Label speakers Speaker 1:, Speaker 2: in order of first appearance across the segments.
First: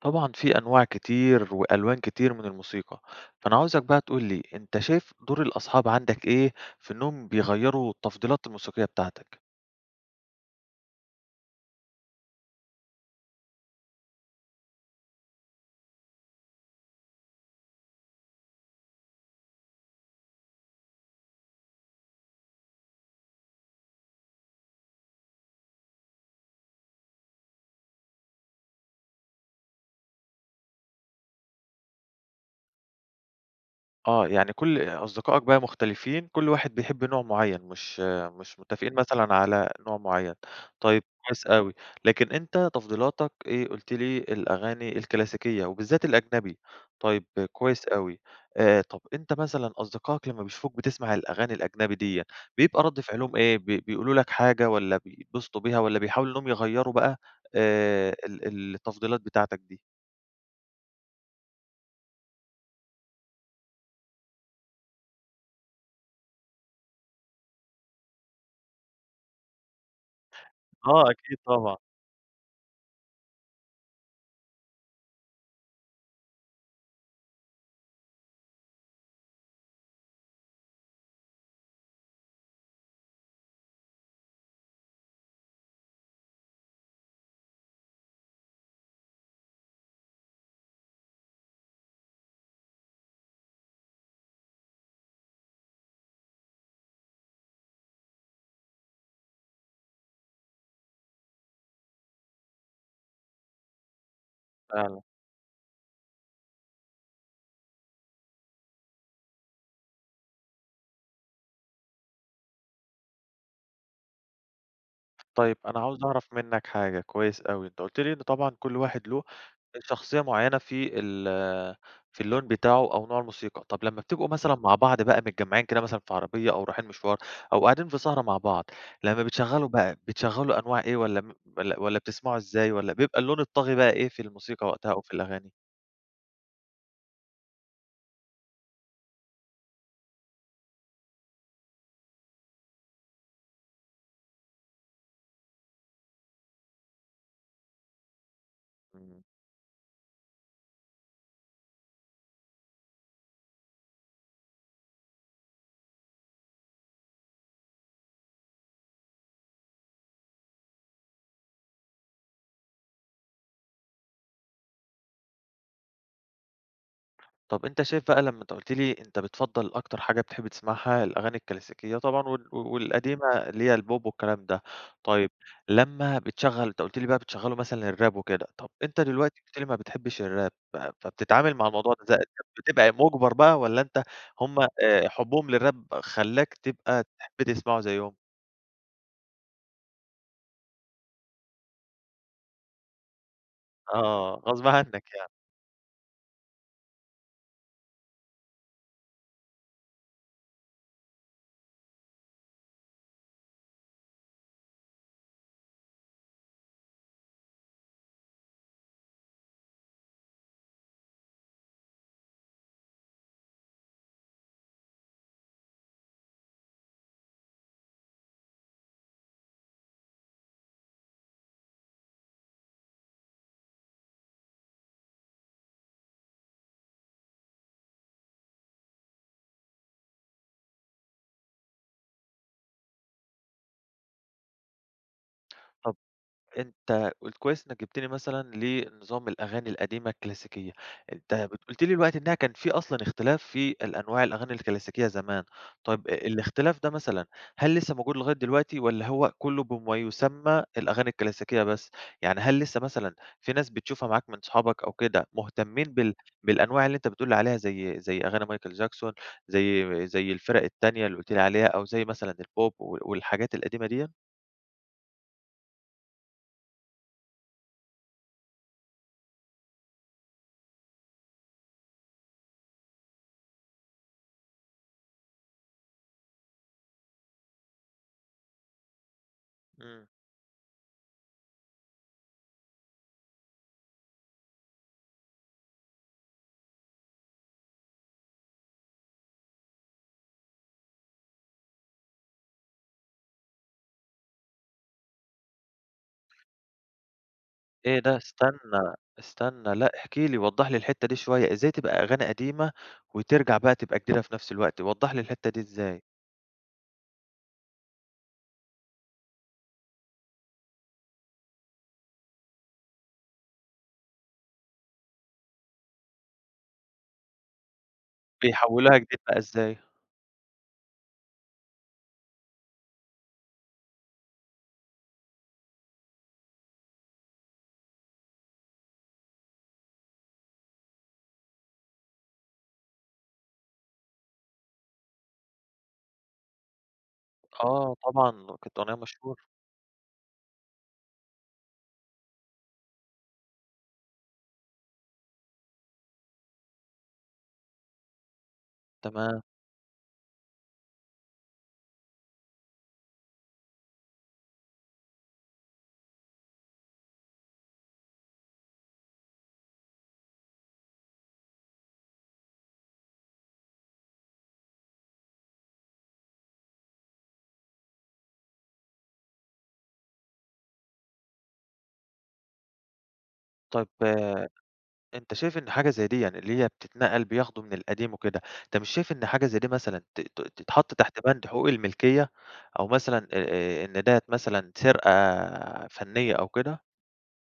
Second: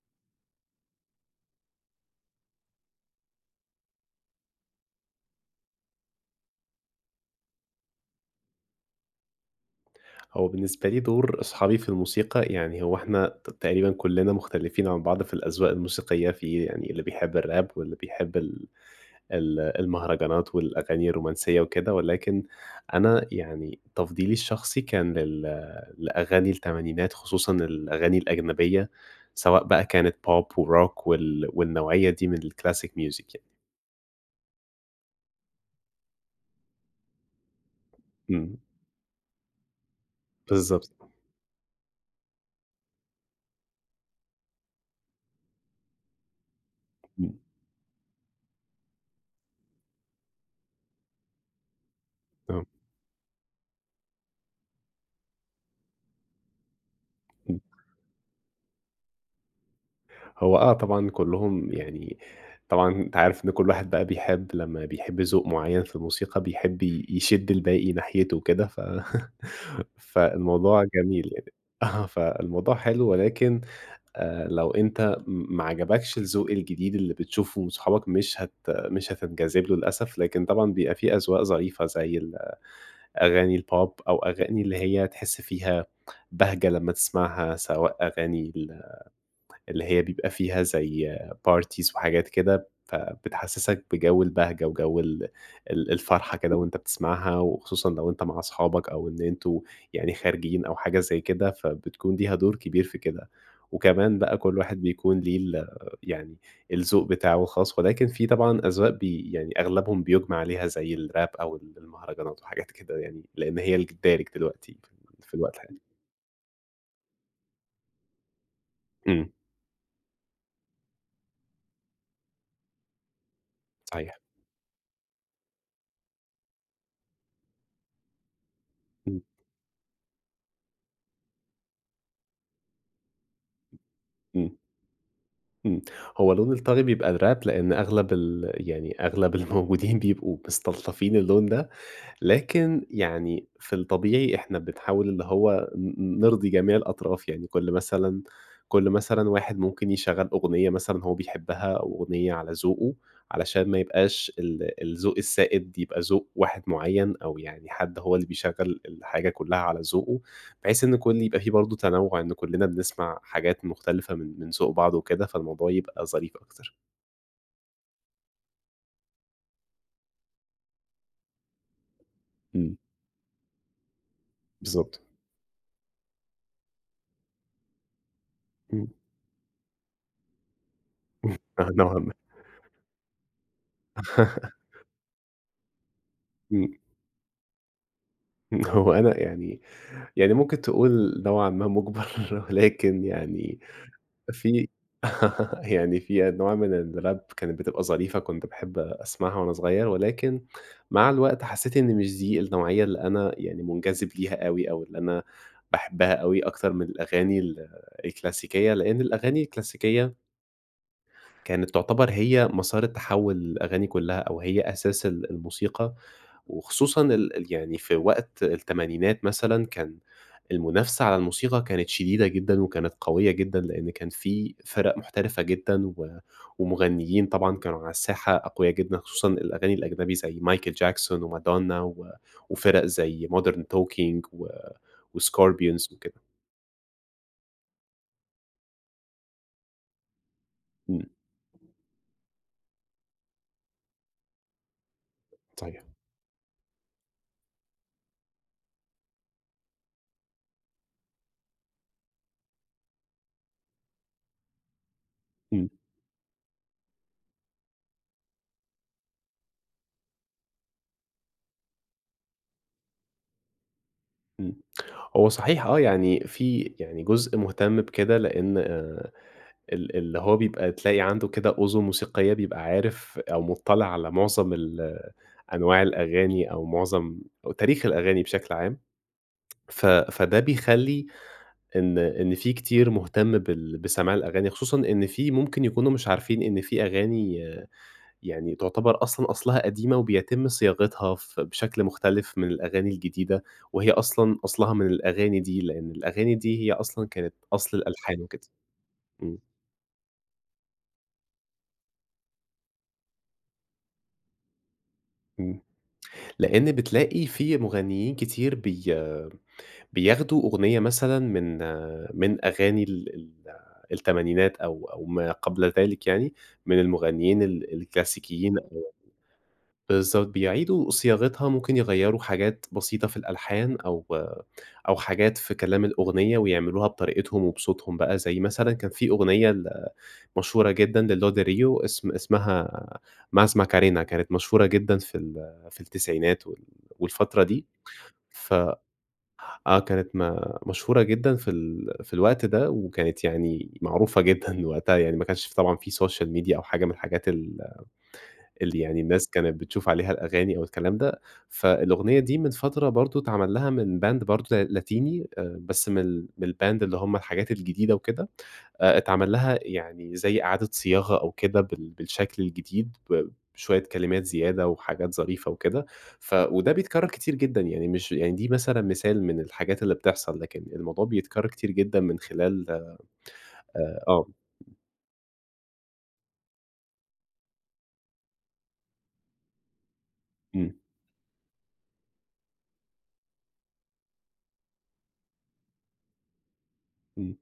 Speaker 1: طبعًا في أنواع كتير وألوان كتير من الموسيقى، فأنا عاوزك بقى تقول لي، أنت شايف دور الأصحاب عندك إيه في إنهم بيغيروا التفضيلات الموسيقية بتاعتك؟
Speaker 2: هو بالنسبة لي دور أصحابي في الموسيقى، يعني هو إحنا ت تقريبًا كلنا مختلفين عن بعض في الأذواق الموسيقية. في يعني اللي بيحب الراب واللي بيحب ال ال المهرجانات والأغاني الرومانسية وكده، ولكن أنا يعني تفضيلي الشخصي كان لل لأغاني التمانينات خصوصًا الأغاني الأجنبية، سواء بقى كانت بوب وروك وال والنوعية دي من الclassic music يعني.
Speaker 1: آه، يعني كل أصدقائك بقى مختلفين، كل واحد بيحب نوع معين، مش مش
Speaker 2: امم.
Speaker 1: متفقين مثلًا على نوع معين،
Speaker 2: بالضبط.
Speaker 1: طيب كويس أوي. لكن أنت تفضيلاتك إيه، قلت لي الأغاني الكلاسيكية وبالذات الأجنبي، طيب
Speaker 2: امم.
Speaker 1: كويس أوي. آآ، طب أنت مثلًا أصدقائك لما بيشوفوك بتسمع الأغاني الأجنبي ديّة،
Speaker 2: تمام.
Speaker 1: بيبقى رد فعلهم إيه، بي بيقولوا لك حاجة، والّا بيتبسطوا بيها، والّا بيحاولوا إنهم يغيروا بقى
Speaker 2: امم.
Speaker 1: آآ، ال ال التفضيلات بتاعتك دي؟
Speaker 2: هو آه طبعًا، كلهم يعني طبعًا أنت عارف إنه كل واحد بقى بيحب لما بيحب ذوق معين في الموسيقى بيحب ي يشد الباقي ناحيته وكده، ف فالموضوع
Speaker 1: آه،
Speaker 2: جميل
Speaker 1: أكيد
Speaker 2: يعني.
Speaker 1: طبعًا.
Speaker 2: أها، فالموضوع حلو ولكن، آآ لو أنت ما عجبكش الذوق الجديد اللي بتشوفه من صحابك، مش هت مش هتنجذب له للأسف، لكن طبعًا بيبقى في أذواق ظريفة زي ال أغاني البوب، أو أغاني اللي هي تحس فيها بهجة لما تسمعها، سواء أغاني ال اللي هي بيبقى فيها زي parties وحاجات كده، فبتحسسك بجو البهجة وجو ال ال الفرحة كده وأنت بتسمعها، وخصوصًا لو أنت مع أصحابك أو إن أنتم يعني خارجين أو حاجة زي كده، فبتكون ليها دور كبير في كده. وكمان بقى كل واحد
Speaker 1: فعلًا.
Speaker 2: بيكون ليه ال يعني الذوق بتاعه خاص، ولكن في طبعًا أذواق بي يعني أغلبهم بيُجمع عليها، زي الراب أو ال المهرجانات وحاجات كده يعني؛ لأن هي ج الدارج دلوقتي في في الوقت
Speaker 1: طيب أنا
Speaker 2: الحالي.
Speaker 1: عاوز أعرف منك حاجة، كويس أوي، أنت قلت لي إن طبعًا كل واحد له
Speaker 2: امم.
Speaker 1: شخصية معينة في ال في اللون بتاعه أو نوع الموسيقى. طب لما
Speaker 2: صحيح.
Speaker 1: بتبقوا مثلًا مع بعض بقى متجمعين كده مثلًا في عربية أو رايحين مشوار أو قاعدين في سهرة مع بعض،
Speaker 2: امم.
Speaker 1: لما بتشغلوا بقى بتشغلوا أنواع إيه، والّا م والّا والّا بتسمعوا إزاي، والّا بيبقى اللون الطاغي بقى إيه في
Speaker 2: امم.
Speaker 1: الموسيقى وقتها أو في الأغاني؟
Speaker 2: امم، هو لون الطاغي بيبقى الراب؛ لأن أغلب ال يعني أغلب الموجودين بيبقوا مستلطفين اللون ده، لكن يعني في الطبيعي إحنا بنحاول اللي هو ن نرضي جميع الأطراف، يعني كل مثلًا كل
Speaker 1: امم.
Speaker 2: مثلًا واحد ممكن يشغل أغنية مثلًا هو بيحبها أو أغنية على ذوقه؛ علشان ما يبقاش ال الذوق السائد يبقى ذوق واحد معين أو يعني حد هو اللي بيشغل الحاجة كلها على ذوقه، بحيث إنه يكون يبقى في برضه تنوع، إنه كلنا بنسمع حاجات مختلفة من من ذوق بعض وكده، فالموضوع يبقى ظريف أكتر.
Speaker 1: طب، أنت شايف بقى لما أنت قُلت لي أنت بتفضّل أكتر حاجة بتحب تسمعها الأغاني الكلاسيكية طبعًا، وال
Speaker 2: إمم.
Speaker 1: والقديمة اللي هي البوب والكلام ده.
Speaker 2: بالضبط.
Speaker 1: طيب، لما بتشغّل، أنت قُلت لي بقى بتشغّلوا مثلًا الراب وكده، طب
Speaker 2: إمم.
Speaker 1: أنت دلوقتي قُلت لي ما بتحبش الراب، ف فبتتعامل مع
Speaker 2: آه، نوعًا
Speaker 1: الموضوع
Speaker 2: ما.
Speaker 1: ده [unintelligible] بتبقى مُجبر بقى، والّا أنت هم آآ، حبهم للراب خلّاك
Speaker 2: إمم.
Speaker 1: تبقى تحب تسمعه زيهم؟
Speaker 2: إن هو أنا يعني يعني ممكن تقول نوعًا ما مُجبر، ولكن يعني
Speaker 1: آه. غصب
Speaker 2: في
Speaker 1: عنك يعني.
Speaker 2: يعني في أنواع من الراب كانت بتبقى ظريفة، كنت باحب أسمعها وأنا صغير، ولكن مع الوقت حسّيت إن مش دي النوعية اللي أنا يعني مُنجذب ليها أوي، أو اللي أنا باحبها أوي أكتر من الأغاني ال الكلاسيكية، لإن الأغاني الكلاسيكية كانت تعتبر هي مسار التحوّل للأغاني كلها، أو هي أساس ال الموسيقى، وخصوصًا ال ال يعني في وقت التمانينات مثلًا، كان المنافسة على الموسيقى كانت شديدة جدًا، وكانت قوية جدًا، لإن كان في فِرَق محترفة جدًا، و ومغنيين طبعًا كانوا على الساحة أقويا جدًا، خصوصًا الأغاني الأجنبي، زي مايكل جاكسون، ومادونا و وفِرَق زي مودرن توكينج، و وسكوربيونز
Speaker 1: طب،
Speaker 2: وكده.
Speaker 1: أنت قل كويس إنك جبتني مثلًا، لنظام الأغاني القديمة الكلاسيكية،
Speaker 2: إمم.
Speaker 1: أنت ب قُلت لي دلوقتي إنها كان في أصلًا اختلاف في الأنواع الأغاني الكلاسيكية زمان.
Speaker 2: [unintelligible]
Speaker 1: طيب الاختلاف دا مثلًا هل لسه موجود لغاية دلوقتي، والّا هو كله بما يسمى الأغاني الكلاسيكية بس؟ يعني هل لسه مثلًا في ناس بتشوفها معاك من صحابك أو كده
Speaker 2: إمم.
Speaker 1: مهتمين بال بالأنواع اللي أنت بتقول لي عليها زي زي أغاني مايكل جاكسون، زي زي الفرق التانية اللي قُلت لي عليها، أو زي مثلًا البوب، و والحاجات القديمة ديّة؟
Speaker 2: إمم. هو صحيح آه، يعني في يعني جزء مهتم بكده، لإن آآ، ال اللي هو بيبقى تلاقي عنده كده أذن موسيقية بيبقى عارف، أو مُطّلع على معظم ال أنواع الأغاني، أو معظم أو تاريخ الأغاني بشكل عام. ف
Speaker 1: إمم.
Speaker 2: فده بيخلّي إن إن في كتير مهتم بال بسماع الأغاني. خصوصًا إن في ممكن يكونوا مش عارفين إن في أغاني يعني تعتبر أصلًا أصلها قديمة، وبيتم صياغتها ف بشكل مختلف من الأغاني الجديدة، وهي أصلًا أصلها من الأغاني دي. لإن الأغاني دي هي أصلًا كانت أصل
Speaker 1: إيه ده؟!
Speaker 2: الألحان وكده.
Speaker 1: استنى،
Speaker 2: إمم.
Speaker 1: استنى، لأ احكِ لي، وضّح لي الحتة دي شوية، إزاي تبقى أغاني قديمة، وترجع بقى تبقى جديدة في نفس الوقت، وضّح لي الحتة
Speaker 2: إمم.
Speaker 1: دي إزاي؟
Speaker 2: لإن بتلاقي فيه مغنيين كتير بي بياخدوا أغنية مثلًا من من أغاني ال ال التمانينات أو أو ما قبل ذلك يعني، من المغنيين ال الكلاسيكيين
Speaker 1: بيحولوها جديد بقى
Speaker 2: [unintelligible]
Speaker 1: إزاي؟
Speaker 2: بالضبط، بيعيدوا صياغتها، ممكن يغيّروا حاجات بسيطة في الألحان أو أو حاجات في كلام الأغنية، ويعملوها بطريقتهم، وبصوتهم بقى زي مثلًا كان في أغنية ل مشهورة جدًا للوديريو اسم اسمها ماسما كارينا، كانت مشهورة جدًا في ال في التسعينات، وال والفترة دي.
Speaker 1: آه
Speaker 2: ف
Speaker 1: طبعًا، كانت أغنية مشهورة.
Speaker 2: آه كانت ما مشهورة جدًا في ال في الوقت ده، وكانت يعني معروفة جدًا وقتها يعني ما كنش طبعًا في سوشيال ميديا أو حاجة من الحاجات ال اللي يعني الناس
Speaker 1: تمام.
Speaker 2: كانت بتشوف عليها الأغاني أو الكلام ده، فالأغنية دي من فترة برضه اتعمل لها من باند برضه ل لاتيني، آآ بس من ال من الباند اللي هم الحاجات الجديدة وكده. آآ اتعمل لها يعني زي إعادة صياغة أو كده بال بالشكل الجديد ب بشوية كلمات زيادة، وحاجات ظريفة وكده. ف وده بيتكرر كتير جدًا يعني مش يعني دي مثلًا مثال من الحاجات اللي بتحصل، لكن الموضوع بيتكرر كتير جدًا من خلال
Speaker 1: طب،
Speaker 2: آآ آه.
Speaker 1: أنت شايف إن حاجة زي ديًا اللي هي بتتنقل بياخدوا من القديم وكده، أنت مش شايف إن حاجة زي دي مثلًا ت ت
Speaker 2: إمم.
Speaker 1: تتحط تحت بَند حقوق الملكية، أو مثلًا، آآ، إن ديّة مثلًا سرقة فنية أو كده؟
Speaker 2: امم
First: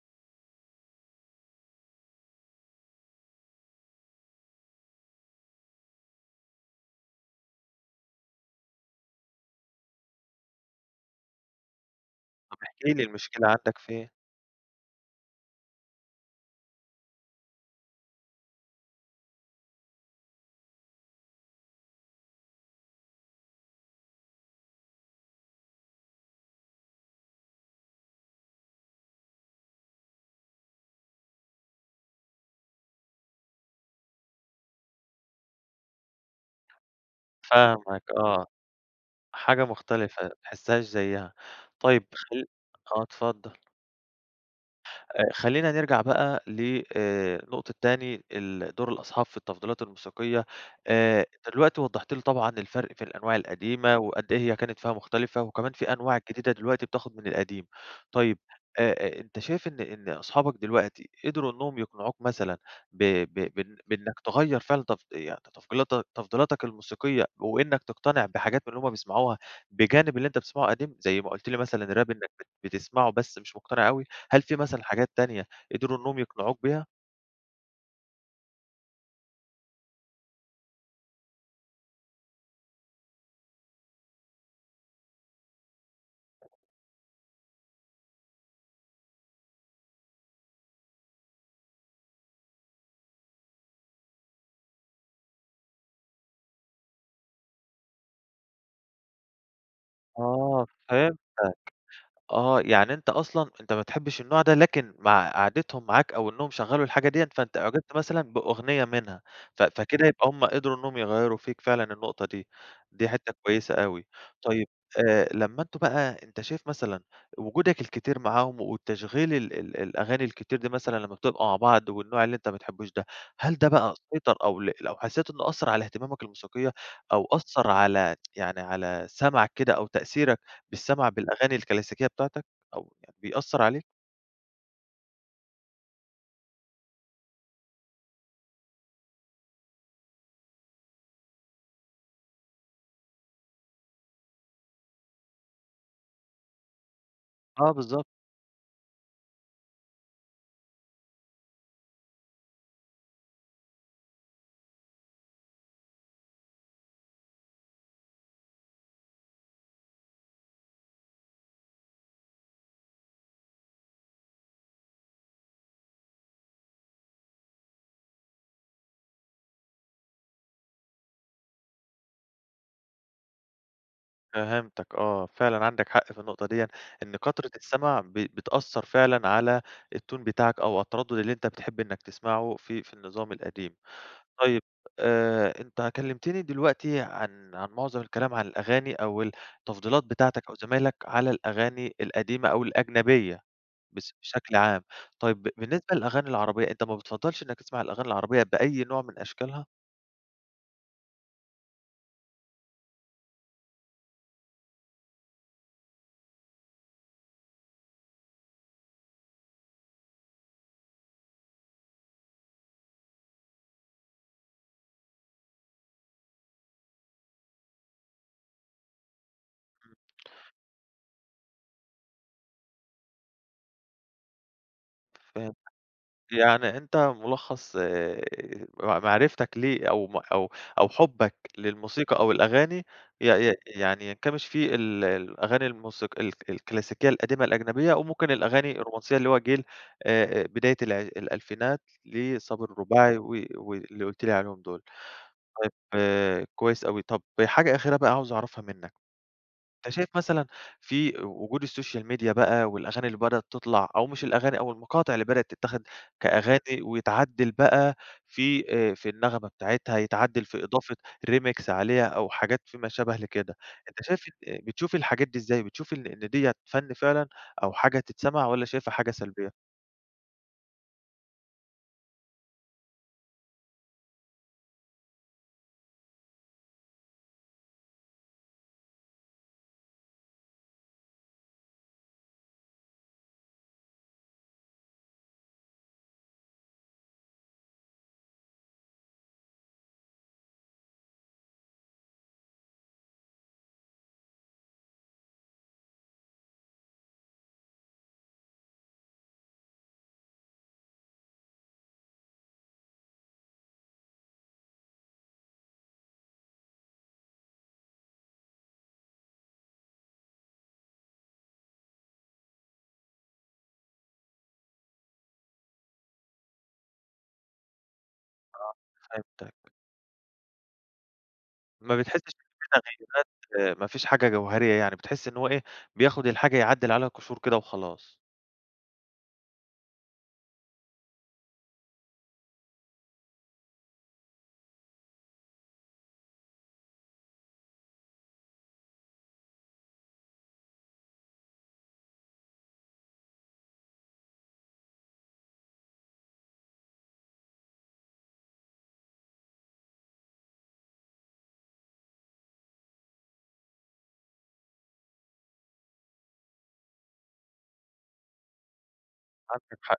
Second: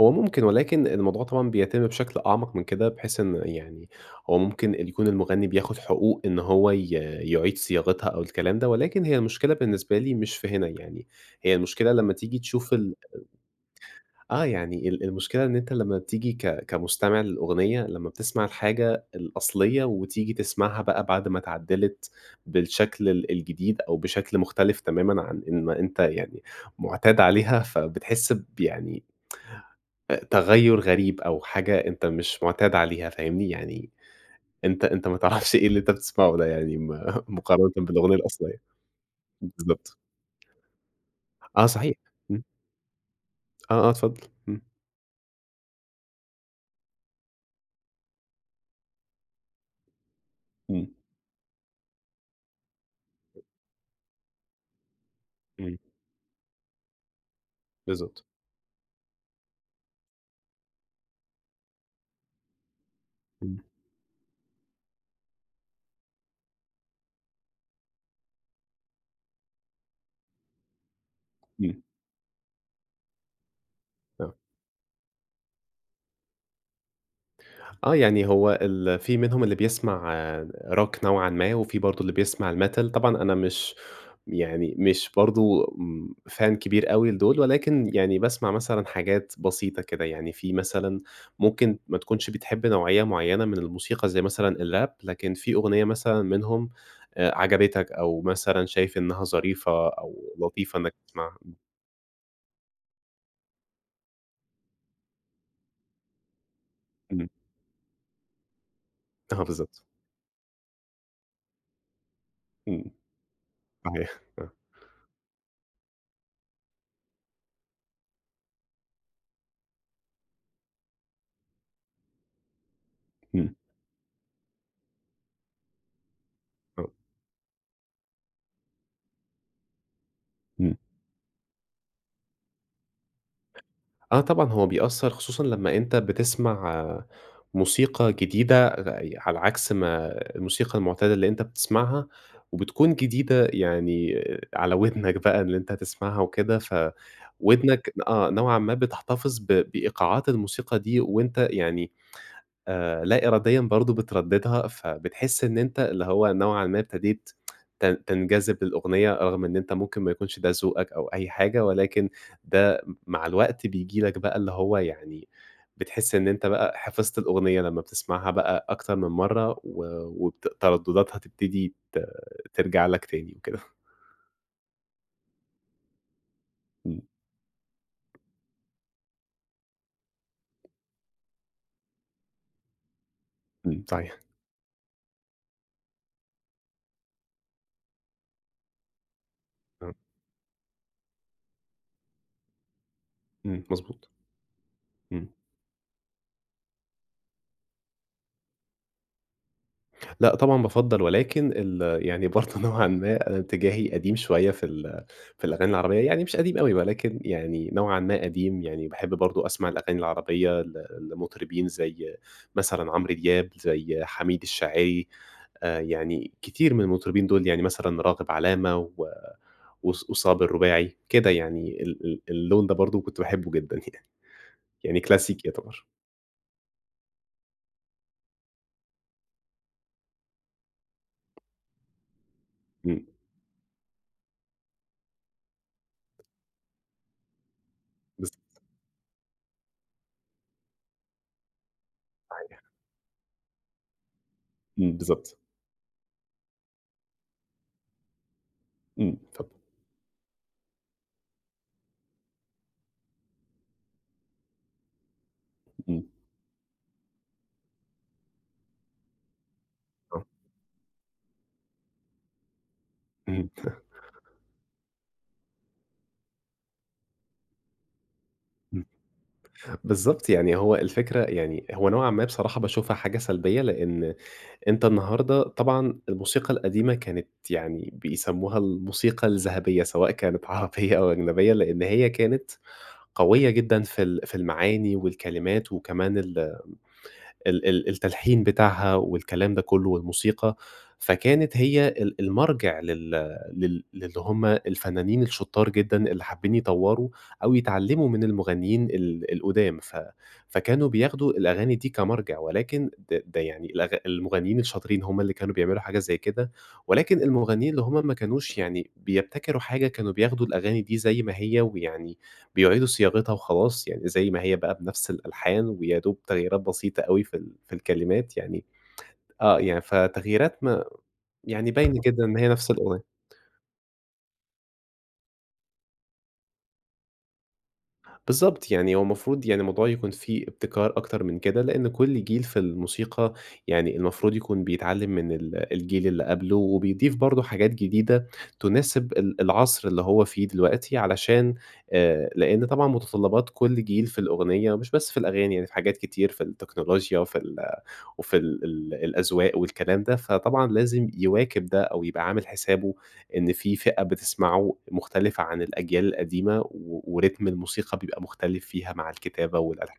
Speaker 2: هو ممكن ولكن الموضوع طبعًا بيتم بشكل أعمق من كده، بحيث إن يعني هو ممكن يكون المغني بياخد حقوق إن هو ي يعيد صياغتها أو الكلام ده، ولكن هي المشكلة بالنسبة لي مش في هنا يعني، هي المشكلة لمّا تيجي
Speaker 1: طب
Speaker 2: تشوف
Speaker 1: احكِ
Speaker 2: ال
Speaker 1: لي المشكلة عندك فين؟
Speaker 2: آه يعني ال المشكلة إن أنت لمّا تيجي ك كمستمع للأغنية لمّا بتسمع الحاجة الأصليّة، وتيجي تسمعها بقى بعد ما اتعدلت بالشكل ال الجديد، أو بشكل مختلف تمامًا عن إن ما أنت يعني معتاد عليها، فبتحس بيعني تغيّر غريب أو حاجة أنت مش معتاد عليها، فاهمني؟ يعني أنت أنت ما تعرفش إيه اللي أنت بتسمعه ده يعني م مقارنة
Speaker 1: فاهمك
Speaker 2: بالأغنية
Speaker 1: آه.
Speaker 2: الأصليّة.
Speaker 1: حاجة
Speaker 2: بالضبط.
Speaker 1: مختلفة ما تحسهاش زيها،
Speaker 2: آه صحيح،
Speaker 1: طيّب
Speaker 2: امم.
Speaker 1: خل آه اتفضل.
Speaker 2: آه، آه، اتفضل إمم.
Speaker 1: خلينا نرجع بقى ل آآ نقطة تاني ال دور الأصحاب في التفضيلات الموسيقية.
Speaker 2: إمم.
Speaker 1: آآ أنت دلوقتي وضّحت لي طبعًا الفرق في الأنواع القديمة، وقد إيه هي كانت فيها مختلفة، وكمان
Speaker 2: إمم.
Speaker 1: في أنواع جديدة دلوقتي بتاخد من القديم.
Speaker 2: بالضبط.
Speaker 1: طيّب آآ أنت شايف إن إن أصحابك دلوقتي قدروا إنّهم يقنعوك مثلًا ب ب
Speaker 2: إمم.
Speaker 1: ب بإنك تغيّر فعلًا تفض يعني تفضيلاتك- تفضيلاتك الموسيقية، وإنّك تقتنع بحاجات من اللي هم بيسمعوها بجانب اللي أنت بتسمعه قديم، زي ما قلت لي
Speaker 2: إمم.
Speaker 1: مثلًا راب إنّك بت بتسمعه، بس مش مقتنع أوي،
Speaker 2: تمام.
Speaker 1: هل في مثلًا حاجات تانية قدروا إنّهم يقنعوك بيها؟
Speaker 2: آه، يعني هو ال في منهم اللي بيسمع Rock نوعًا ما وفي برضو اللي بيسمع الMetal، طبعًا أنا مش يعني مش برضو امم Fan كبير أوي لدول ولكن يعني باسمع مثلًا حاجات بسيطة كده؛ يعني في مثلًا ممكن ما تكونش بتحب نوعية معيّنة من الموسيقى زي مثلًا الRap لكن في أغنية مثلًا منهم آآ، عجبتك أو مثلًا شايف إنّها ظريفة أو
Speaker 1: آه،
Speaker 2: لطيفة إنّك تسمعها. امم.
Speaker 1: فهمتك. آه، يعني أنت أصلًا أنت ما بتحبش النوع ده، لكن مع قعدتهم معاك أو إنّهم شغلوا الحاجة
Speaker 2: إمم.
Speaker 1: ديّة، فأنت أُعجبت مثلًا بأغنية منها
Speaker 2: اه
Speaker 1: ف
Speaker 2: بالضبط.
Speaker 1: فكده يبقى همّ قدروا إنّهم يغيروا فيك فعلًا النقطة دي،
Speaker 2: إمم.
Speaker 1: دي حتّة كويّسة أوي.
Speaker 2: صحيح..
Speaker 1: طيّب آآ لمّا أنتم بقى أنت شايف مثلًا وجودك الكتير معاهم وتشغيل ال ال الأغاني الكتير دي مثلًا، لمّا بتبقوا مع بعض والنوع اللي أنت ما بتحبوش ده،
Speaker 2: امم.
Speaker 1: هل ده بقى سيطر أو ل لو حسّيت إنّه أثر على اهتمامك الموسيقية،
Speaker 2: آه
Speaker 1: أو أثر على يعني على سَمَعك كده أو تأثيرك
Speaker 2: امم.
Speaker 1: بالسمع بالأغاني الكلاسيكية بتاعتك أو يعن بيأثر عليك؟
Speaker 2: ،آه طبعًا هو بيأثر، خصوصًا لمّا أنت بتسمع موسيقى جديدة ع ي على عكس ما الموسيقى المعتادة اللي أنت بتسمعها، وبتكون جديدة يعني على ودنك بقى اللي أنت تسمعها وكده،
Speaker 1: آه،
Speaker 2: فودنك
Speaker 1: بالضبط.
Speaker 2: آه، نوعًا ما بتحتفظ ب بإيقاعات الموسيقى دي، وأنت يعني آآ لا إراديًا برضو بترددها. فبتحس إن أنت اللي هو نوعًا ما ابتديت تن تنجذب للأغنية رغم إن أنت ممكن ما يكونش ده ذوقك أو أي حاجة. ولكن ده م مع الوقت بييجي لك بقى اللي هو يعني بتحس إن أنت بقى حفظت الأغنية لمّا بتسمعها بقى أكتر من مرّة و وبت تردداتها تبتدي ت ترجع لك تاني وكده.
Speaker 1: فهمتك آه، فعلًا عندك حق في النقطة ديًا
Speaker 2: إمم.
Speaker 1: إن كترة السمع ب بتأثر فعلًا على التون بتاعك أو التردد اللي أنت بتحب إنّك تسمعه في في النظام القديم.
Speaker 2: امم صحيح.
Speaker 1: طيّب، آآ، أنت كلمتني دلوقتي عن عن معظم الكلام عن الأغاني أو
Speaker 2: آه.
Speaker 1: التفضيلات بتاعتك أو زمايلك على الأغاني القديمة أو الأجنبية
Speaker 2: امم، مظبوط.
Speaker 1: بس بشكل عام.
Speaker 2: إمم.
Speaker 1: طيّب بالنسبة للأغاني العربيّة، أنت ما بتفضلش إنّك تسمع الأغاني العربيّة بأي نوع من أشكالها؟
Speaker 2: لأ طبعًا بافضل ولكن ال يعني برضو نوعًا ما اتجاهي قديم شويّة في ال في الأغاني العربيّة يعني مش قديم أوي يعني نوعًا ما قديم. يعني باحب برضو أسمع الأغاني العربيّة ل لمطربين زي مثلًا عمرو دياب، زي حميد الشاعري آآ يعني كتير من المطربين دول يعني مثلًا راغب علامة و
Speaker 1: امم.
Speaker 2: وص وصابر الرباعي كده يعني ال ال اللون ده برضو كنت باحبّه جدًا يعني، يعني كلاسيكي
Speaker 1: فهمتك.
Speaker 2: يعتبر.
Speaker 1: يعني أنت مُلخص آآ م معرفتك ليه أو م أو أو حُبك للموسيقى أو الأغاني
Speaker 2: إمم.
Speaker 1: ي ي يعني ينكمش في ال الأغاني الموسيق الك الكلاسيكية القديمة الأجنبية، أو
Speaker 2: بالض
Speaker 1: ممكن الأغاني الرومانسيّة اللي هو جيل آآ بداية الع الألفينات
Speaker 2: صحيح.
Speaker 1: لصابر الرباعي و واللي قلت لي عليهم دول.
Speaker 2: امم بالضبط.
Speaker 1: طيّب كويّس أوي. طب حاجة أخيرة بقى عاوز أعرفها منّك؛
Speaker 2: امم اتفضل.
Speaker 1: أنت شايف مثلًا في و وجود Social Media بقى والأغاني اللي بدأت تطلع، أو مش الأغاني أو المقاطع اللي بدأت تتاخد
Speaker 2: امم.
Speaker 1: كأغاني ويتعدل بقى في، آآ، في النغمة بتاعتها،
Speaker 2: آه.
Speaker 1: يتعدل في إضافة Remix عليها أو حاجات في ما شابه
Speaker 2: امم..
Speaker 1: لكده، أنت شايف إن بتشوف الحاجات دي إزاي؟ بتشوف إن إن ديّة فن فعلًا أو حاجة تتسمع والّا
Speaker 2: امم.
Speaker 1: شايفها حاجة سلبيّة؟
Speaker 2: بالضبط يعني هو الفكرة يعني هو نوعًا ما بصراحة باشوفها حاجة سلبيّة لأن أنت النهارده طبعًا الموسيقى القديمة كانت يعني بيسموها الموسيقى الذهبية سواء كانت عربيّة أو أجنبية، لأن هي كانت قويّة جدًا في ال في المعاني والكلمات وكمان ال ال ال التلحين بتاعها والكلام ده كلّه والموسيقى، فكانت هي ال المرجع لل لل للي هم الفنّانين الشطار جدًا اللي حابين يطوروا أو يتعلموا من المغنيين ال القدّام، ف فكانوا بياخدوا الأغاني دي كمرجع؛ ولكن ده ده يعني الأغ المغنيين الشاطرين همّ اللي كانوا بيعملوا حاجة زي كده، ولكن المغنيين اللي همّ ما كانوش يعني بيبتكروا حاجة كانوا بياخدوا الأغاني دي زي ما هي، ويعني بيعيدوا صياغتها وخلاص. يعني زي ما هي بقى بنفس الألحان ويا دوب تغييرات بسيطة أوي في ال في الكلمات يعني،
Speaker 1: آه فهمتك.
Speaker 2: آه يعني فتغييرات ما يعني، باين
Speaker 1: ما بتحسش
Speaker 2: جدًا إن
Speaker 1: إن
Speaker 2: هي
Speaker 1: في
Speaker 2: نفس الأغن
Speaker 1: تغييرات، ما فيش حاجة جوهرية يعني بتحس إن هو إيه بياخد الحاجة يعدل عليها قشور كده وخلاص.
Speaker 2: بالضبط يعني هو المفروض يعني الموضوع يكون في ابتكار أكتر من كده، لأن كل جيل في الموسيقى يعني المفروض يكون بيتعلم من ال الجيل اللي قبله وبيضيف برضو حاجات جديدة تُناسب ال العصر اللي هو فيه دلوقتي، علشان آآ لأن طبعًا متطلبات كل جيل في الأغنية مش بس في الأغاني يعني حاجات كتير في التكنولوچيا وفي ال وفي ال الأذواق والكلام ده. فطبعًا لازم يواكب ده أو يبقى عامل حسابه إن في فئة بتسمعه مختلفة عن الأجيال القديمة، و وريتم الموسيقى بيبقى مختلف فيها مع الكتابة
Speaker 1: عندك
Speaker 2: والألحا
Speaker 1: حق.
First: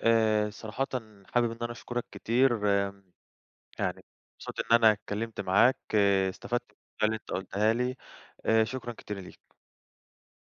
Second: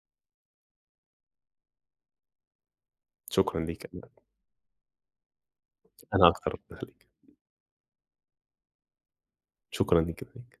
Speaker 1: آآ صراحةً حابب إنّي أنا أشكرك كتير. امم
Speaker 2: شكرًا ليك.
Speaker 1: يعني
Speaker 2: أنا
Speaker 1: مبسوط إن أنا اتكلمت معاك
Speaker 2: أنا أكتر ربنا
Speaker 1: استفدت من
Speaker 2: يخليك.
Speaker 1: [unintelligible] اللي أنت قُلتها لي. آآ، شكرًا كتير ليك.
Speaker 2: شكرًا ليك جدًا